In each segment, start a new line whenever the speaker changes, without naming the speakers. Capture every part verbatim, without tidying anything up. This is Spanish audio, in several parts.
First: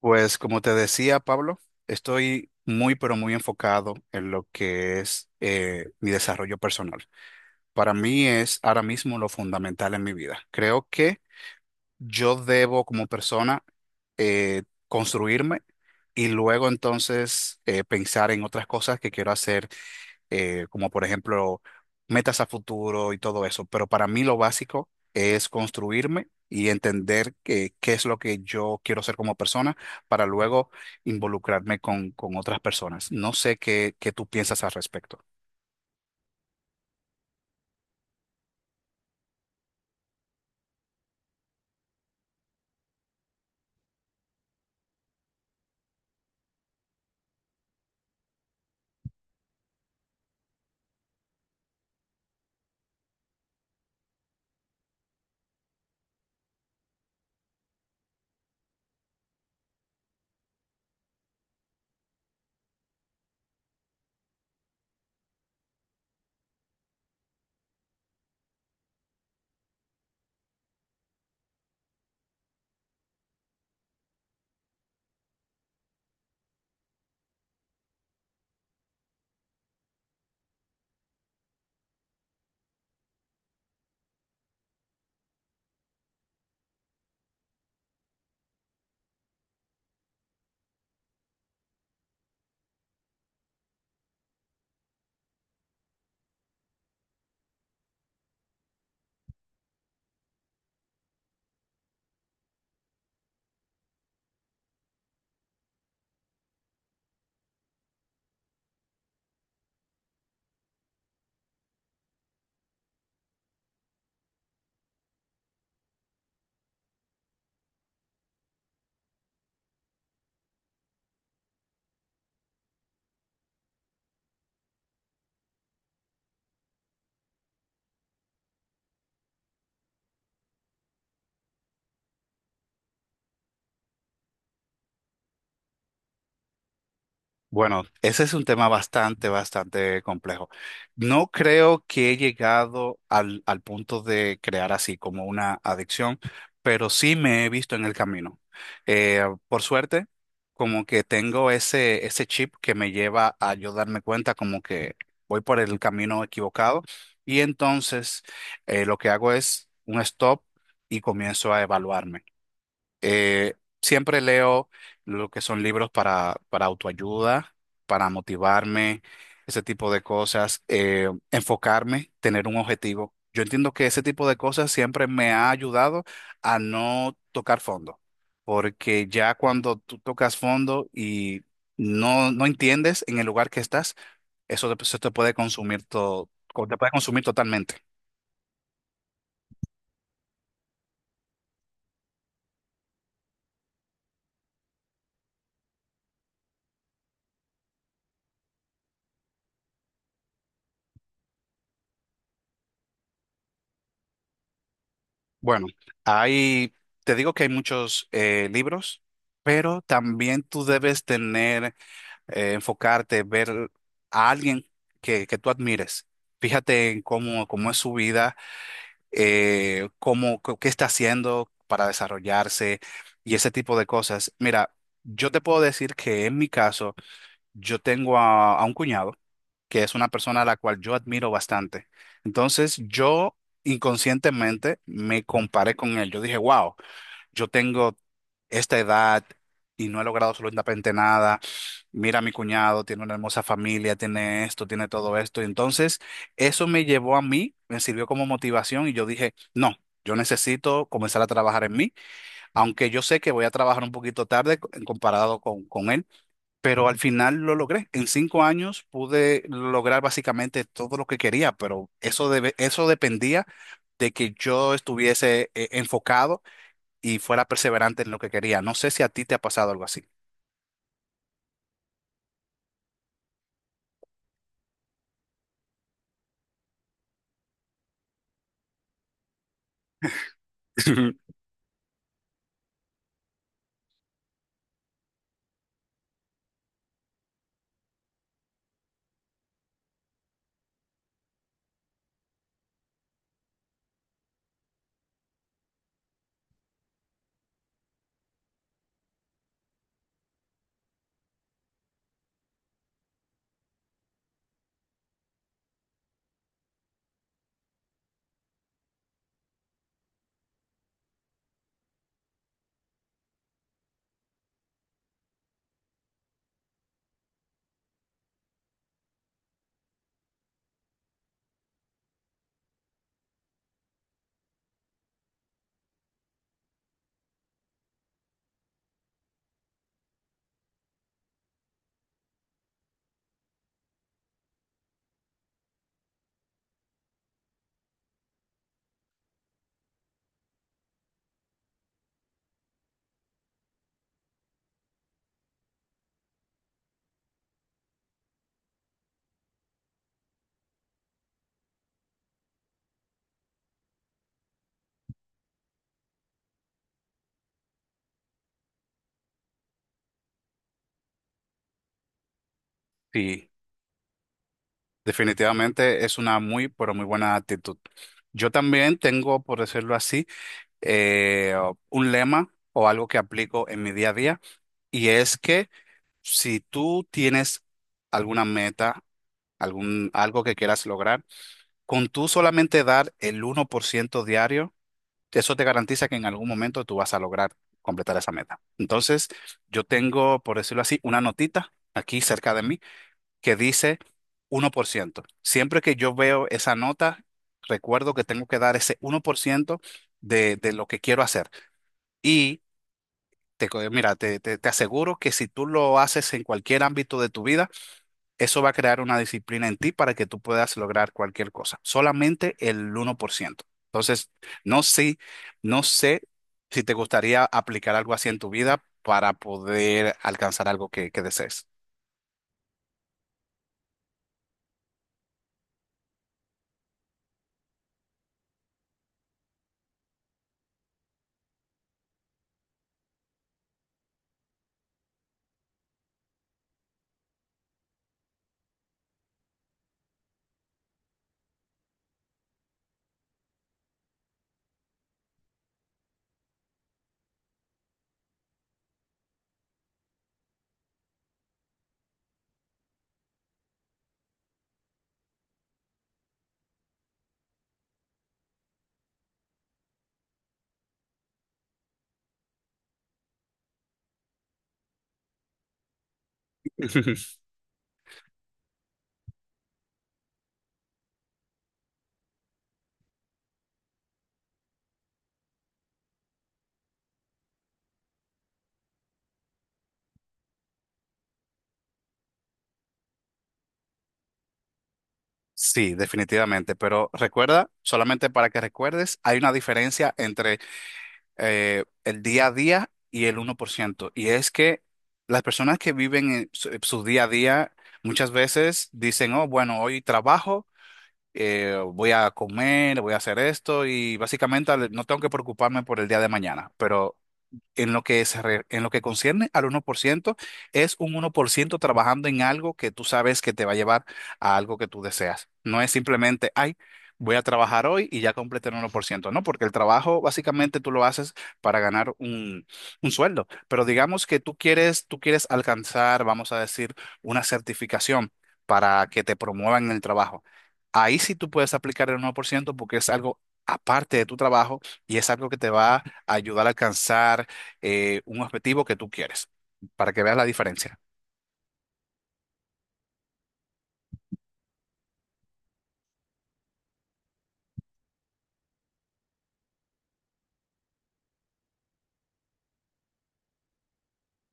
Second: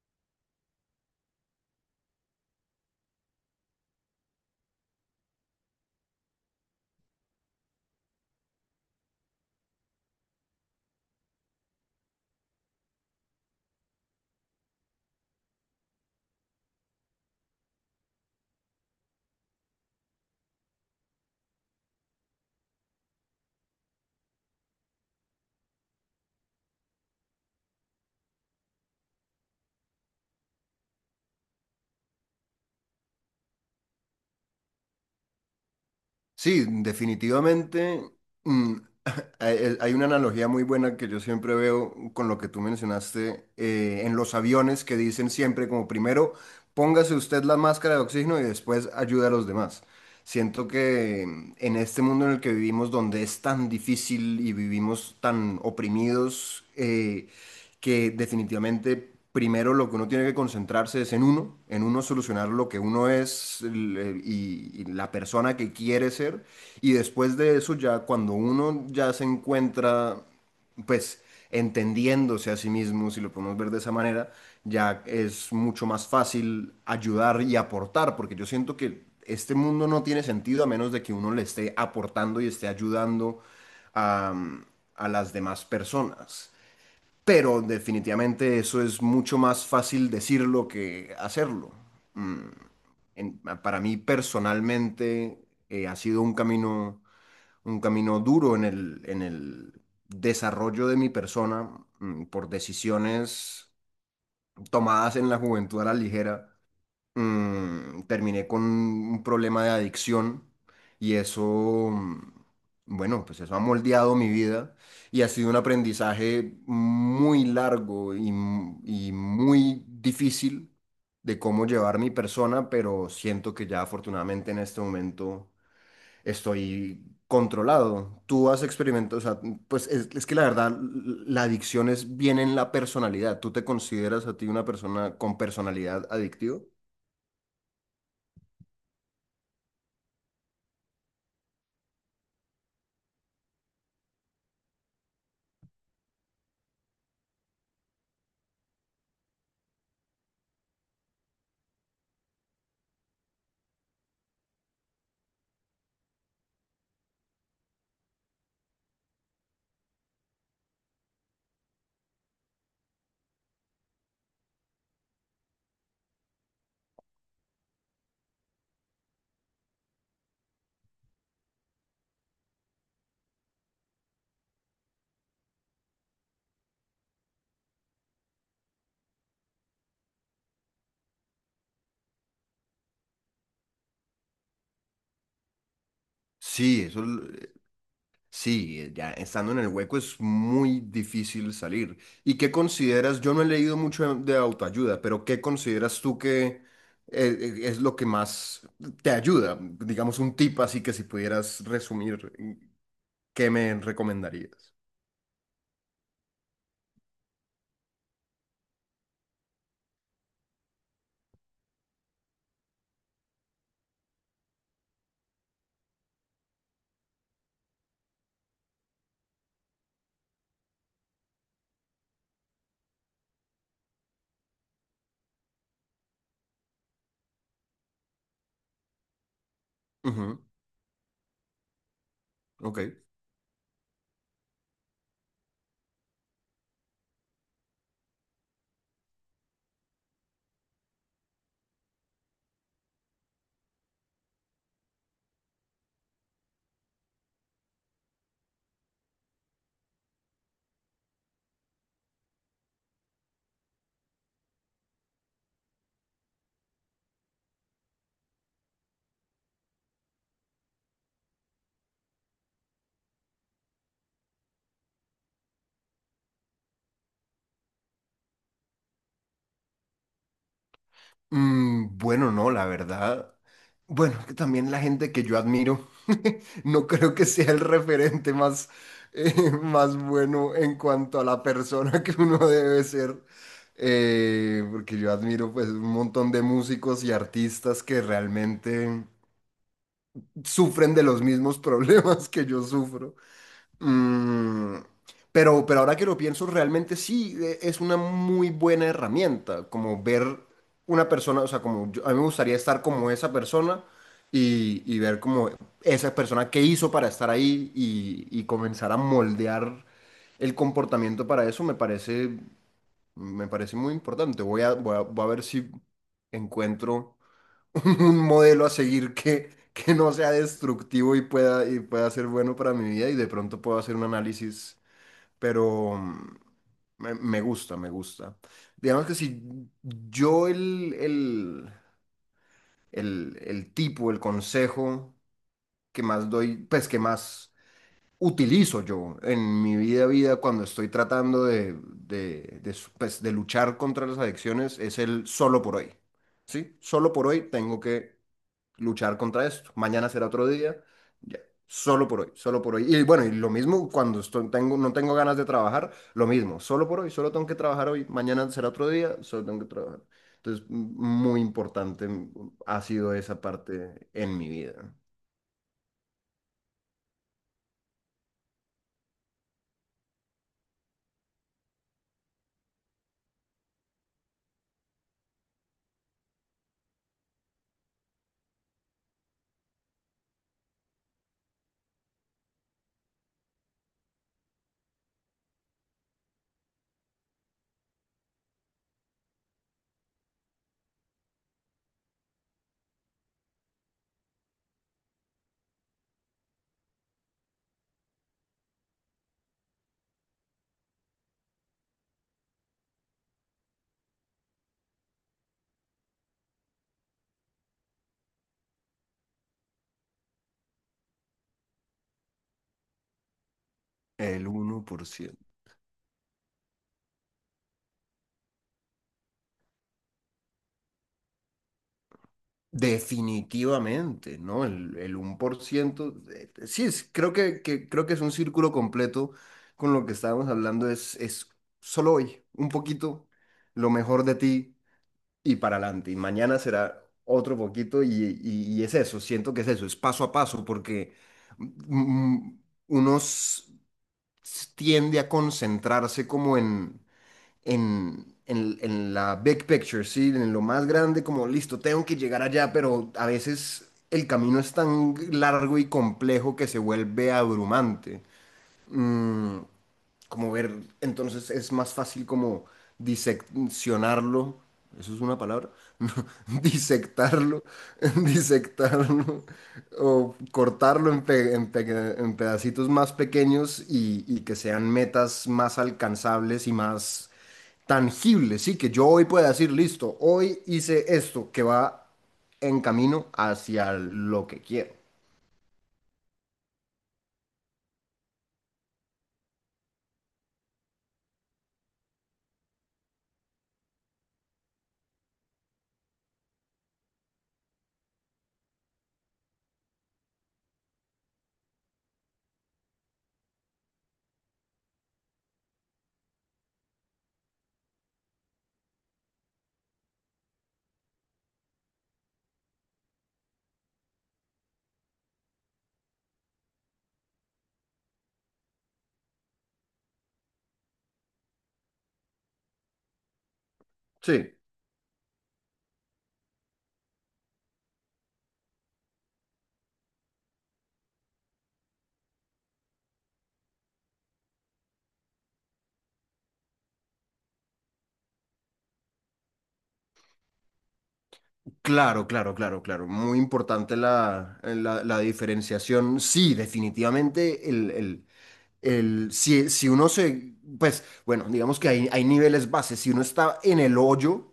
Pues como te decía, Pablo, estoy muy, pero muy enfocado en lo que es eh, mi desarrollo personal. Para mí es ahora mismo lo fundamental en mi vida. Creo que yo debo como persona eh, construirme y luego entonces eh, pensar en otras cosas que quiero hacer eh, como por ejemplo metas a futuro y todo eso. Pero para mí lo básico es construirme y entender que- qué es lo que yo quiero ser como persona para luego involucrarme con, con otras personas. No sé qué, qué tú piensas al respecto.
Sí, definitivamente. mm, hay el- hay una analogía muy buena que yo siempre veo con lo que tú mencionaste eh, en los aviones que dicen siempre como primero póngase usted la máscara de oxígeno y después ayude a los demás. Siento que en este mundo en el que vivimos, donde es tan difícil y vivimos tan oprimidos, eh, que definitivamente primero lo que uno tiene que concentrarse es en uno, en uno solucionar lo que uno es el- y, y la persona que quiere ser. Y después de eso, ya cuando uno ya se encuentra pues entendiéndose a sí mismo, si lo podemos ver de esa manera, ya es mucho más fácil ayudar y aportar, porque yo siento que este mundo no tiene sentido a menos de que uno le esté aportando y esté ayudando a, a las demás personas. Pero definitivamente eso es mucho más fácil decirlo que hacerlo. Mm, en- para mí personalmente eh, ha sido un camino un camino duro en el, en el desarrollo de mi persona, mm, por decisiones tomadas en la juventud a la ligera. Mm, terminé con un problema de adicción y eso, mm, bueno, pues eso ha moldeado mi vida y ha sido un aprendizaje muy largo y, m- y muy difícil de cómo llevar mi persona, pero siento que ya afortunadamente en este momento estoy controlado. Tú has experimentado, o sea, pues es, es que la verdad, la adicción es viene en la personalidad. ¿Tú te consideras a ti una persona con personalidad adictiva?
Bueno, ese es un tema bastante, bastante complejo. No creo que he llegado al, al punto de crear así como una adicción, pero sí me he visto en el camino. Eh, por suerte, como que tengo ese, ese chip que me lleva a yo darme cuenta como que voy por el camino equivocado y entonces eh, lo que hago es un stop y comienzo a evaluarme. Eh, Siempre leo lo que son libros para, para autoayuda, para motivarme, ese tipo de cosas, eh, enfocarme, tener un objetivo. Yo entiendo que ese tipo de cosas siempre me ha ayudado a no tocar fondo, porque ya cuando tú tocas fondo y no, no entiendes en el lugar que estás, eso te, eso te puede consumir todo, te
Sí,
puede
eso,
consumir
l-
totalmente.
sí, eh, ya estando en el hueco es muy difícil salir. ¿Y qué consideras? Yo no he leído mucho de de autoayuda, pero ¿qué consideras tú que eh, eh, es lo que más te ayuda? Digamos un tip así que si pudieras resumir, ¿qué me recomendarías?
Bueno, hay, te digo que hay muchos eh, libros, pero también tú debes tener, eh, enfocarte, ver a alguien que, que tú admires. Fíjate en cómo, cómo es su vida, eh, cómo, co- qué está haciendo para desarrollarse y ese tipo de cosas. Mira, yo te puedo decir que en mi caso, yo tengo a a un cuñado que es una persona
Ujú,
a la cual yo admiro bastante. Entonces,
ok.
yo inconscientemente me comparé con él. Yo dije, wow, yo tengo esta edad y no he logrado absolutamente nada. Mira, mi cuñado tiene una hermosa familia, tiene esto, tiene todo esto. Y entonces, eso me llevó a mí, me sirvió como motivación y yo dije, no. Yo necesito comenzar a trabajar en mí, aunque yo sé que voy a trabajar un poquito tarde co- comparado con, con él, pero al final lo logré. En cinco años pude lograr básicamente todo lo que quería, pero eso debe- eso dependía de que yo estuviese eh, enfocado y fuera perseverante en lo que quería. No sé si a ti te ha pasado algo así.
Mm, bueno, no, la verdad. Bueno, que también la gente que yo admiro, no creo que sea el referente más, eh, más bueno en cuanto a la persona que uno debe ser. Eh, porque yo admiro pues un montón de músicos y artistas que realmente sufren de los mismos problemas que yo sufro. Mm, pero, pero ahora que lo pienso, realmente sí e- es una muy buena herramienta, como ver una persona, o sea, como yo- a mí me gustaría estar como esa persona y, y ver como esa persona qué hizo para estar ahí y, y comenzar a moldear el comportamiento para eso me parece, me parece muy importante. Voy a, voy a, voy a ver si encuentro un modelo a seguir que, que no sea destructivo y pueda, y pueda ser bueno para mi vida y de pronto puedo hacer un análisis, pero mm, me, me gusta, me gusta. Digamos que si yo el, el, el, el tipo, el consejo que más doy, pues que más utilizo yo en mi vida, vida cuando estoy tratando de, de, de, su- pues, de luchar contra las adicciones es el solo por hoy. ¿Sí? Solo por hoy tengo que luchar contra esto. Mañana será otro día. Ya. Solo por hoy, solo por hoy. Y bueno, y lo mismo cuando estoy- tengo, no tengo ganas de trabajar, lo mismo, solo por hoy, solo tengo que trabajar hoy, mañana será otro día, solo tengo que trabajar. Entonces, m- muy importante, mm, ha sido esa
Sí,
parte en mi vida.
definitivamente es una muy, pero muy buena actitud. Yo también tengo, por decirlo así, eh, un lema o algo que aplico en mi día a día, y es que si tú tienes alguna meta, algún, algo que quieras lograr, con tú solamente dar el uno por ciento diario, eso te garantiza que en algún momento tú vas a lograr completar esa meta. Entonces, yo tengo, por decirlo así, una notita aquí cerca de mí que dice uno por ciento. Siempre que yo veo esa nota, recuerdo que tengo que dar ese uno por ciento de, de lo que quiero hacer. Y te, co- mira, te, te te aseguro que si tú lo haces en cualquier ámbito de tu vida, eso va a crear una disciplina en ti para que tú puedas lograr cualquier cosa. Solamente el uno por ciento. Entonces,
El
no
uno por
sé,
ciento.
no sé si te gustaría aplicar algo así en tu vida para poder alcanzar algo que, que desees.
Definitivamente, ¿no? El, el uno por ciento, eh, sí, es, creo que, que- creo que es un círculo completo con lo que estábamos hablando, es, es solo hoy, un poquito, lo mejor de ti y para adelante, y mañana será otro poquito y, y- y es eso, siento que es eso, es paso a paso, porque mm, mm, uno s- tiende a concentrarse como en en, en- en la big picture, ¿sí? En lo más grande, como listo, tengo que llegar allá, pero a veces el camino es tan largo y complejo que se vuelve abrumante. Mm, como ver, entonces es más fácil como diseccionarlo. ¿Eso es una palabra? No, disectarlo, disectarlo o cortarlo en, pe- en pe- en pedacitos más pequeños y, y que sean metas más alcanzables y más tangible, sí, que yo hoy pueda decir, listo, hoy hice esto que va en camino hacia lo que quiero.
Sí, definitivamente, pero recuerda, solamente para que recuerdes, hay una diferencia entre eh, el día a día y el uno por ciento, y es que las personas que viven en su, su día a día muchas veces dicen, oh, bueno, hoy trabajo, eh, voy a comer, voy a hacer esto y básicamente al- no tengo que preocuparme por el día de mañana, pero en lo que se re- en lo que concierne al uno por ciento es un uno por ciento trabajando en algo que tú sabes que te va a llevar a algo que tú deseas. No es simplemente, ay, voy a trabajar hoy y ya completé el uno por ciento, no, porque el trabajo básicamente tú lo haces para ganar un, un sueldo. Pero digamos que tú
Sí,
quieres, tú quieres alcanzar, vamos a decir, una certificación para que te promuevan en el trabajo. Ahí sí tú puedes aplicar el uno por ciento porque es algo aparte de tu trabajo y es algo que te va a ayudar a alcanzar eh, un objetivo que tú quieres, para que veas la diferencia.
claro, claro, claro, claro. Muy importante la, la, la diferenciación. Sí, definitivamente el, el, el- si, si uno se, pues, bueno, digamos que hay, hay niveles bases. Si uno está en el hoyo,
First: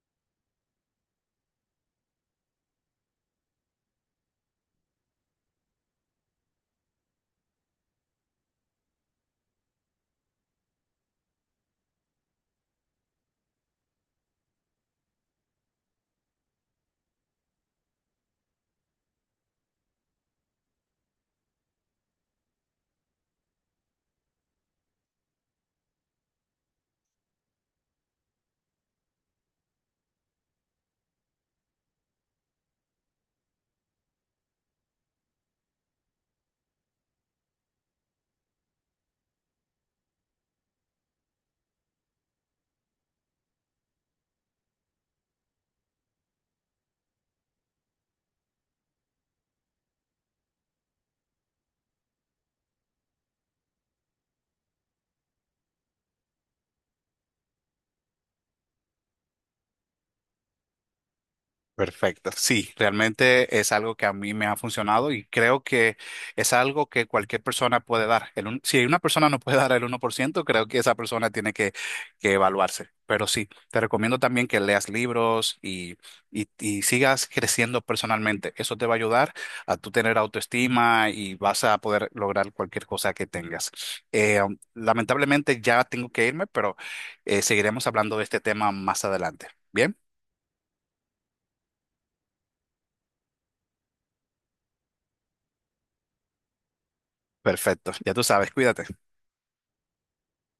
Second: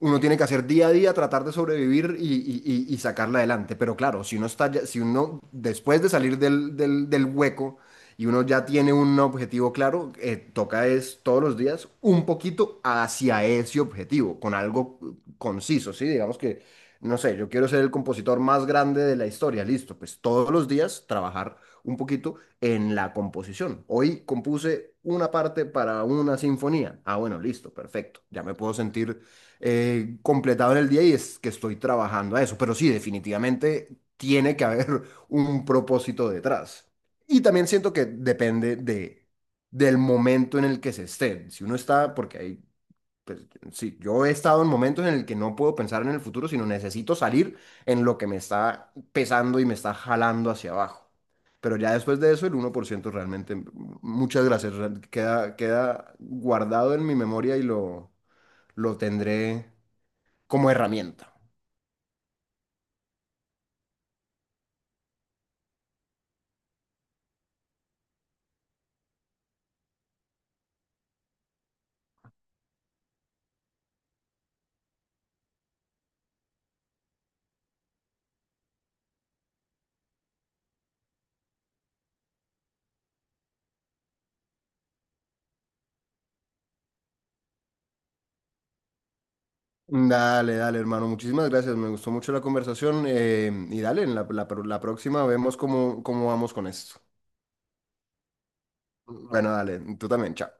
uno tiene que hacer día a día, tratar de sobrevivir y, y- y- y sacarla adelante. Pero claro, si uno está ya- si uno después de salir del, del- del hueco y uno ya tiene un objetivo claro, eh, toca es todos los días un poquito hacia ese objetivo, con algo conciso, ¿sí? Digamos que, no sé, yo quiero ser el compositor más grande de la historia, listo, pues todos los días trabajar un poquito en la composición. Hoy compuse una parte para una sinfonía. Ah, bueno, listo, perfecto. Ya me puedo sentir eh, completado en el día y es que estoy trabajando a eso. Pero sí, definitivamente tiene que haber un propósito detrás. Y también siento que depende de, del momento en el que se esté. Si uno está, porque hay, pues, sí, yo he estado en momentos en el que no puedo pensar en el futuro, sino necesito salir en lo que me está pesando y me está jalando hacia abajo. Pero ya después de eso, el uno por ciento realmente, m- muchas gracias, real- queda, queda guardado en mi memoria y lo, lo tendré como herramienta.
Perfecto. Sí, realmente es algo que a mí me ha funcionado y creo que es algo que cualquier persona puede dar. El un- si una persona no puede dar el uno por ciento, creo que esa persona tiene que, que evaluarse. Pero sí, te recomiendo también que leas libros y, y, y sigas creciendo personalmente. Eso te va a ayudar a tú tener autoestima y vas a poder lograr cualquier cosa que tengas. Eh, um, lamentablemente ya tengo que irme, pero eh, seguiremos hablando de este tema más adelante. Bien,
Dale, dale, hermano. Muchísimas gracias. Me gustó mucho la conversación. Eh, y dale, en la, la- la próxima vemos cómo, cómo vamos con esto.
perfecto. Ya tú sabes, cuídate.
Bueno, dale. Tú también. Chao.